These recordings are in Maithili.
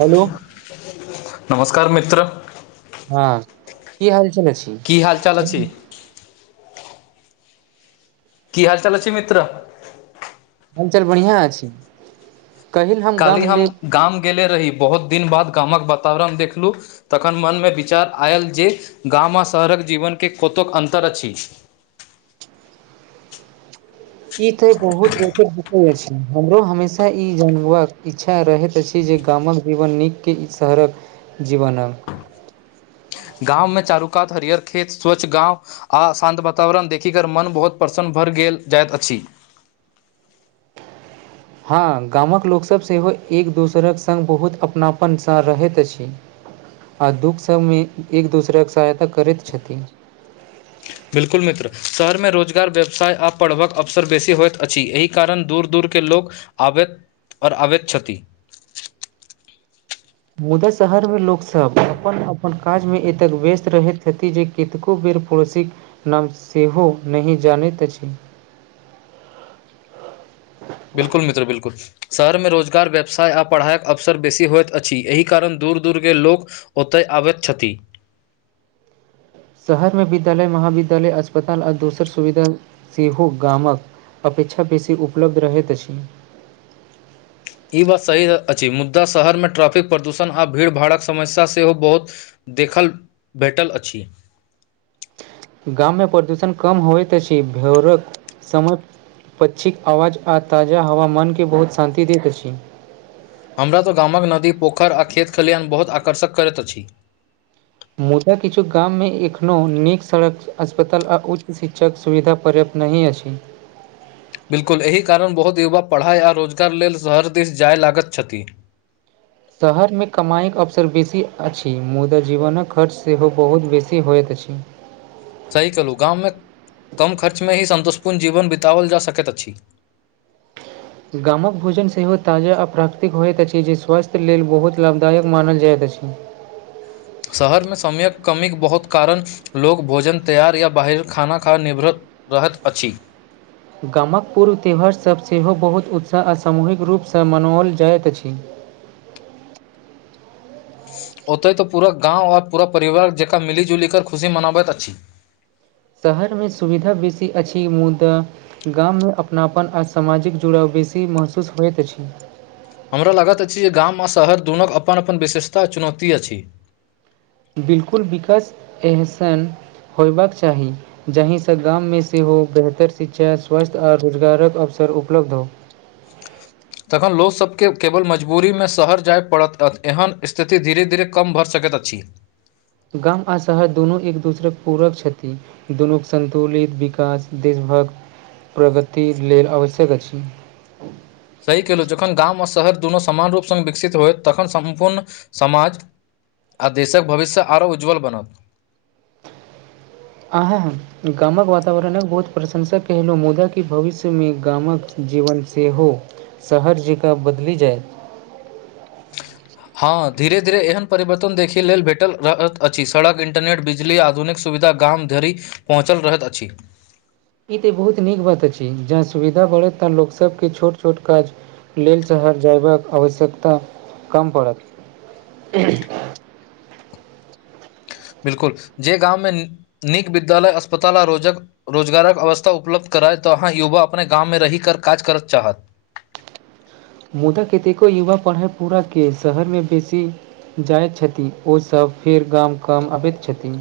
हेलो नमस्कार मित्र हँ की हाल [unintelligible] च छै की हाल चाल अछि कि हाल चाल छै, मित्र। हालचाल बढ़िआँ अछि, कहिल हम काल्हि गाम ल गाम गेले रही बहुत दिन बाद गाम कऽ वातावरण देखलू। तखन मनमे विचार आयल जे गाम आ शहर कऽ जीवनके कतेक अन्तर अछि। इ, ते बहुत रोच बते अछि, हमरो हमेशा इ जाना के इच्छा रहैत अछि। जे गाम कऽ जीवन निक शहरकऽ जीवन। गाव मे चारुकात हरियर खेत स्वच्छ गाव। आ शान्त वातावरण देखि कऽ मन बहुत प्रसन्न भरि गेल जाइत अछि। हँ, गाम कऽ लोकसभ सेहो एक दोसरक संग बहुत अपनापनसँ रहैत अछि। आ, दुख सभमे एक दोसराके सहायता करैत छथि। बिल्कुल मित्र शहरमे रोजगार व्यवसाय आ पढ़बक अवसर बेसी होइत अछि, एहि। कारण दूर दूरके लोक आवैत आबैत छथि। मुदा शहरमे लोकसभ अपन अपन काजमे एतेक व्यस्त रहैत अछि, जे। एकको बेर पड़ोसी नाम सेहो नहि जानैत अछि। बिल्कुल मित्र बिल्कूल। शहरमे रोजगार व्यवसाय आ पढ़ाइक अवसर बेसी होइत अछि, एहि कारण दूर दूरके लोक। ओतय अबैत छथि। शहरमे विद्यालय महाविद्यालय अस्पताल आ दोसर सुविधा सेहो गाम कऽ। अपेक्षा बेसी उपलब्ध रहैत अछि। ई, बात सही अछि, मुदा शहरमे ट्रैफिक प्रदूषण आ भीड़ भाड़क समस्या सेहो बहुत। देखल भेटल अछि। गाम मे प्रदूषण कम होइ तस भरक समय। पक्षीकऽ आवाज आ ताजा हवा मनके बहुत शान्ति दैत अछि। हमरा तऽ गामकऽ नदी पोखरि आ खेत खलिहान बहुत आकर्षक करैत अछि। मुदा किछु गाम मे एखनो निक सड़क अस्पताल आ उच्च शिक्षक सुविधा पर्याप्त। नहि अछि। बिल्कुल एहि कारण बहुत युवा पढ़ाइ आ रोजगार लेल शहर दिश जाय लागैत छथि। शहर मे कमाइ कऽ अवसर बेसी अछि, मुदा जीवनक खर्च सेहो बहुत बेसी होइत अछि। सही कहलूँ गाम मे कम खर्च मे ही सन्तोष्पूर्ण जीवन बितओल जा सकैत अछि। गाम कऽ भोजन सेहो ताजा आ प्राकृतिक होइत अछि, जे स्वास्थ्य लेल बहुत लाभदायक मानल जाइत अछि। शहर मे समय कऽ कमीके बहुत कारण लोक मे भोजन तैआर या बाहर खाना खा निभरत रहैत अछि। गाम कऽ पूर्व त्यौहारसभ सेहो बहुत उत्साह आ सामूहिक रूपसँ मनाओल जाइत अछि। ओतय तऽ पूरा गाव आओर पूरा परिवार जकाँ मिली जुलि कऽ खुशी मनाबैत अछि। शहर मे सुविधा बेसी अछि मुदा। गाम मे अपनापन आ सामाजिक जुड़ाव बेसी महसूस होइत अछि। हमरा लागैत अछि, जे गाम आ शहर दुनू अपन अपन विशेषता चुनौती अछि। बिल्कुल विकास एहसन होयबा कऽ चाही जहिसँ गाम मे से हो बेहतर शिक्षा स्वास्थ्य आर रोजगारक अवसर उपलब्ध हो। तखन लोक सभके केवल मजबूरीमे शहर जाय पड़त एहन स्थिति धीरे धीरे कम भऽ सकैत अछि। गाम आ शहर दुनू एक दूसर कऽ पूरक छथिन दुनू के सन्तुलित विकास देशभक प्रगत लेल आवश्यक अछि। सही केलहुँ जखन गाम आ शहर दुनू समामान रूपसँ विकसित होयत तखन सम्पूर्ण समाज। आ देश कऽ भविष्य आरो उज्जवल बनत। अहाँ गाम कऽ वातावरणके बहुत प्रशंसा केलहुँ मुदा कि भविष्यमे गाम के। जीवन सेहो शहर जगाँ बदली जाइ हँ धीरे धीरे एहन परिवर्तन देखै लेल भेटल अछि सड़क इन्टरनेट बिजली आ आधुनिक सुविधा गाम धरि पहुँचल रहैत अछि ई ते बहुत नीक बात अछि जहा सुविधा बढ़त ता लोको सब के छोट छोट काज लेल शहर जयबाक आवश्यकता कम पड़त बिल्कुल जे गामंवमे नीक विद्यालय अस्पताल आ रोजक रोजगारक अवस्था उपलब्ध कराय तऽ अहाँ युवा अपने गाममे रहि कऽ काज करत चाहत मुदा कतेको युवा पढ़ै पूरा के शहर मे बेसी जाइत छथि ओसभ फेर गाम काम अबैत छथिन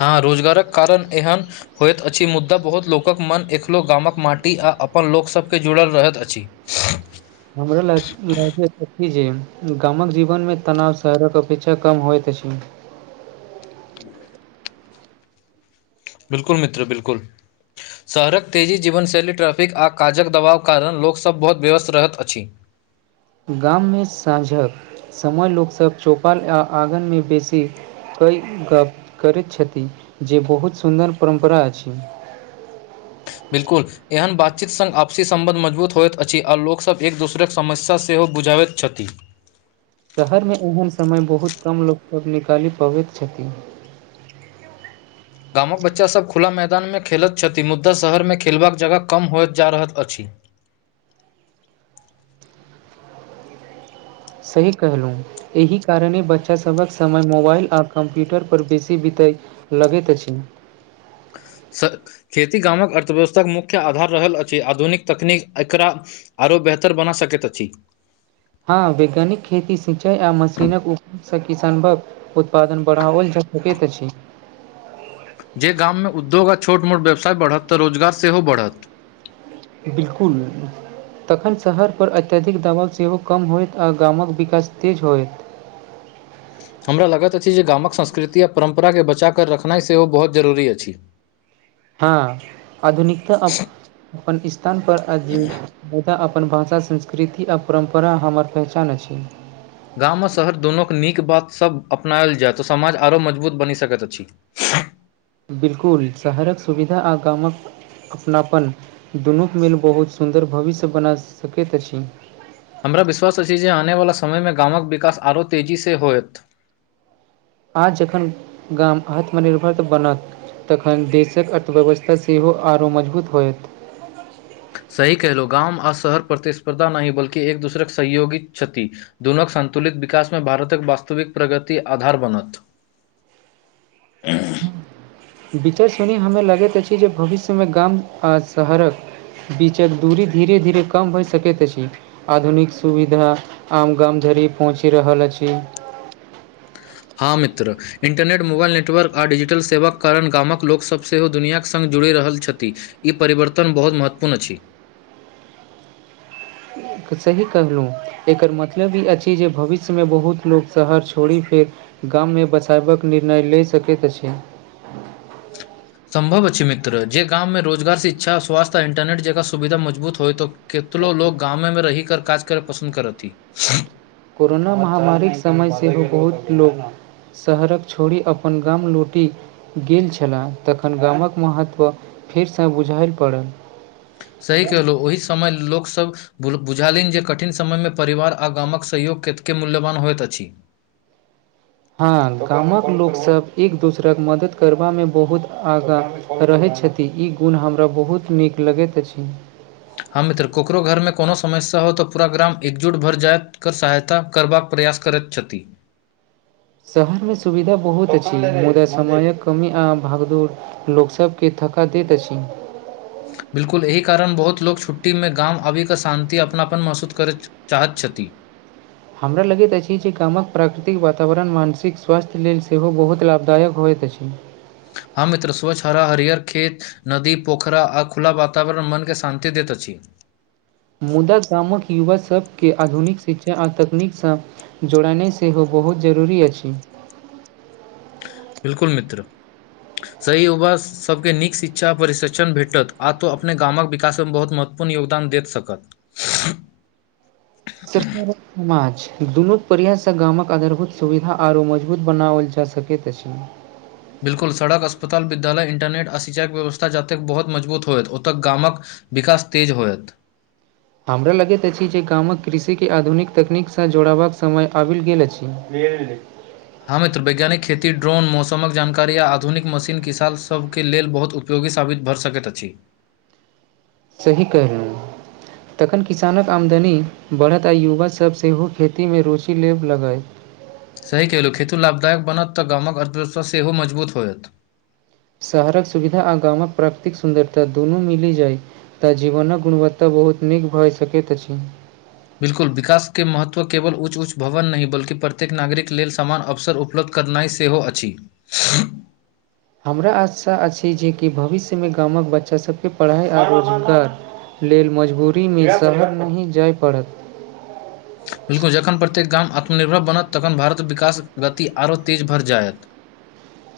हँ रोजगारक कारण एहन होयइत अछि मुद्दा बहुत लोकक मन एकलो गामक माटी आ अपन लोकसभके जुड़ल रहैत अछि [unintelligible] [unintelligible] हमरा ल जे गामक जीवनमे तनाव शहरक अपेक्षा कम होइत अछि ह बिल्कुल मित्र बिल्कुल शहरक तेजी जीवनशैली ट्रैफिक आ काजक दबाव कारण लोकसभ बहुत व्यस्त रहत अछि गाम मे साँझक समय लोकसभ चौपाल आ आँगन मे बेसी कै गप करैत छथि जे बहुत सुन्दर परम्परा अछि बिल्कुल एहन बातचीत सङ्ग आपसी सम्बन्ध मजबूत होइत अछि आ लोकसभब एक दोसरक समस्या सेहो बुझाबैत छथि शहरमे एहन समय बहुत कम लोकसभ निकालि पबैत छथिन गामक बच्चासभ खुला मैदानमे खेलैत छथि मुदा शहरमे खेलबाक जगह कम होइत जा रहल अछि सही कहलहुँ एहि कारणे बच्चासभक समय मोबाईल आ कम्प्यूटरपर बेसी बीतय लगेैत अछि स खेती गामक अर्थव्यवस्थाक मुख्य आधार रहल अछि आधुनिक तकनीक एकरा आरो बेहतर बना सकैत अछि हँ वैज्ञानिक खेती सिंचाई आ मशीनक उपोग किसानभग उत्पादन बढ़ाओल जा सके तऽ अछि जे गाममे उद्योग आ छोट मोट व्यवसाय बढ़त तऽ रोजगार सेहो बढ़त बिल्कुल तखन शहरपर अत्यधिक दबाव सेहो कम होयत आ गामक विकास तेज होयत हमरा लगैत अछि जे गामक संस्कृति आ परम्पराके बचाकऽ रखनाई सेहो बहुत जरूरी अछि हँ आधुनिकता अपन स्थान पर अजी तऽ अपन भाषा संस्कृति आ परम्परा हमर पहचान अछि गाम आ शहर दुनूक नीक बात सभ अपनायल जाय तऽ समाज आरो मजबूत बनि सकैत अछि [inaudible] बिल्कुल शहरक सुविधा आ गामक अपनापन दुनू मिल बहुत सुन्दर भविष्य बना सकैत अछि हमरा विश्वास अछि जे आनेवला समयमे गामक विकास आरो तेजीसँ होयत आ जखन गाम आत्मनिर्भर बनत तखन देशक अर्थव्यवस्था सेहो आरो मजबूत होयत सही कहलो गामव आ शहर प्रतिस्पर्धा नहि बल्कि एक दूसरेके सहयोगी क्षति दुनोके संन्तुलित विकासमे भारतक वास्तविक प्रगति आधार बनत विचा [unintelligible] हमरा लगैत अछि जे भविष्यमे गाम आ शहरक बीचक दूरी धीरे-धीरे कम भऽ सकैत अछि आधुनिक सुविधा आम गाम धरि पहुँचि रहल अछि। हँ मित्र इन्टरनेट मोबाईल नेटवर्क आ डिजिटल सेवाक कारण गामक लोकसभ सेहो दुनियाक संग जुड़ि रहल छथि। ई परिवर्तन बहुत महत्वपूर्ण अछि। सही कहलहुँ। एकर मतलब ई अछि जे भविष्यमे बहुत लोक शहर छोड़ि फेर गाममे बसायबाक निर्णय लऽ सकैत अछि। सम्भव अछि मित्र जे गाममे रोजगार शिक्षा स्वास्थ्य आ इन्टरनेट जकाँ सुविधा मजबूत होय तऽ केतलो लोग गामे रहि कऽ काज करब पसन्द करथि कोरोना महामारीक समय सेहो बहुत लोक शहर छोड़ि अपन गाम लौटि गेल छलए तखन गामक महत्व फेरसँ बुझाएल पड़ल सही कलहुँ ओहि समय लोक सभ बुझलनि जे कठिन समयमे परिवार आ गामक सहयोग कतेक मूल्यवान होइत अछि हँ गामक लोकसभ एक दोसराके मदद करबामे बहुत आगाँ रहैत छथि ई गुण हमरा बहुत नीक लगैत अछि हँ मित्र ककरो घरमे कोनो समस्या हो तऽ पूरा ग्राम एकजुट भऽ जायत सहायता करबाक प्रयास करैत छथि। शहरमे सुविधा बहुत अछि मुदा समयक कमी आ भागदौड़ लोक सभके थका दैत अछि। बिल्कुल एहि कारण बहुत लोक छुट्टीमे गाम आबि कऽ शांति, अपनापन महसूस करैत चाहत छथि हमरा लगैत अछि जे गामक प्राकृतिक वातावरण मानसिक स्वास्थ्य लेल सेहो बहुत लाभदायक होइत अछि। हम मित्र स्वच्छ हरा हरिहर खेत नदी पोखरा आ खुला वातावरण मनके शान्ति दैत अछि मुदा गामक युवा सबके आधुनिक शिक्षा आ तकनीकसँ जुड़नाइ सेहो बहुत जरूरी अछि। बिल्कुल मित्र, सही [unintelligible] सभके नीक शिक्षा प्रशिक्षण भेटत आ तऽ ओ अपने गामक विकासमे बहुत महत्वपूर्ण योगदान दे सकत। [unintelligible] समाज दुनू प्रयाससँ गामक आधारभूत सुविधा आरो मजबूत बनाओल जा सकैत अछि। बिल्कुल सड़क, अस्पताल, विद्यालय, इंटरनेट आ सिचाइ केर व्यवस्था जतेक बहुत मजबूत होयत ओतऽ गामक विकास तेज होयत। हमरा लगैत अछि जे गामक कृषिकेॅं आधुनिक तकनीकसँ जोड़बाक समय आबि गेल अछि। हँ मित्र वैज्ञानिक खेती, ड्रोन मौसम जानकारी आ आधुनिक मशीन किसान सभके लेल बहुत उ पयोगी साबित भऽ सकैत अछि सही कहलहुँ। तखन किसानक आमदनी बढ़त आ युवा सब सेहो खेतीमे रुचि लेबऽ लगथि। सही कहलहुँ, खेती लाभदायक बनत तऽ गामक अर्थव्यवस्था सेहो मजबूत होयत। शहरक सुविधा आ गामक प्राकृतिक सुन्दरता दुनू मिलि जाइत तॅं जीवनक गुणवत्ता बहुत नीक भऽ सकैत अछि। बिल्कुल विकासके महत्व केवल ऊॅंच-ऊॅंच भवन नहि बल्कि प्रत्येक नागरिकक लेल समान अवसर उप -लब्ध करनाइ सेहो अछि। हमरा आशा अछि जे कि भविष्यमे गामक बच्चा सभके पढ़ाइ आ रोजगार लेल मजबूरीमे शहर नहि जाय पड़त बिल्कुल जखन प्रत्येक गाम आत्मनिर्भर बनत तखन भारतक विकासक गति आरो तेज भरि जायत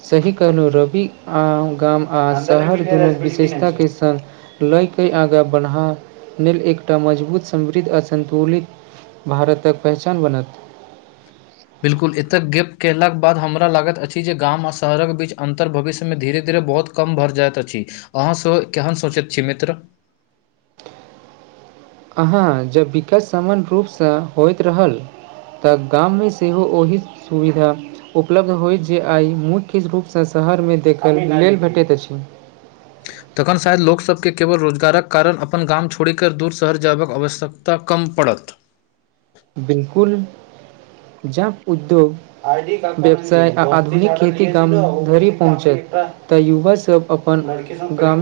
सही कहलहु रवि आ गाम आ शहर विशेषता के संग लय क आगाँ बढ़ावक लेल एकटा मजबूत समृद्ध अ सन्तुलित भारतक पहचान बनत बिल्कुल एतऽ गप कयलाके बाद हमरा लागैत अछि जे गाम आर शहरके बीच अन्तर भविष्यमे धीरे धीरे बहुत कम भऽ जायइत अछि अहाँसँ केहन सोचैत छी मित्र अहाँ जब विकास सामान्य रूपसँ होइत रहल तऽ गाममे सेहो ओहि सुविधा उपलब्ध होय जे आइ मुख्य रूपसँ शहरमे देखय लेल भेटैत अछि तखन शायद लोकसभकेँ केवल रोजगारक कारण अपन गाम छोड़ि कऽ दूर शहर जायबाक आवश्यकता कम पड़त बिल्कुल जब उद्योग व्यवसाय आ आधुनिक खेती गाम धरि पहुँचत तऽ युवा सब अपन गाँव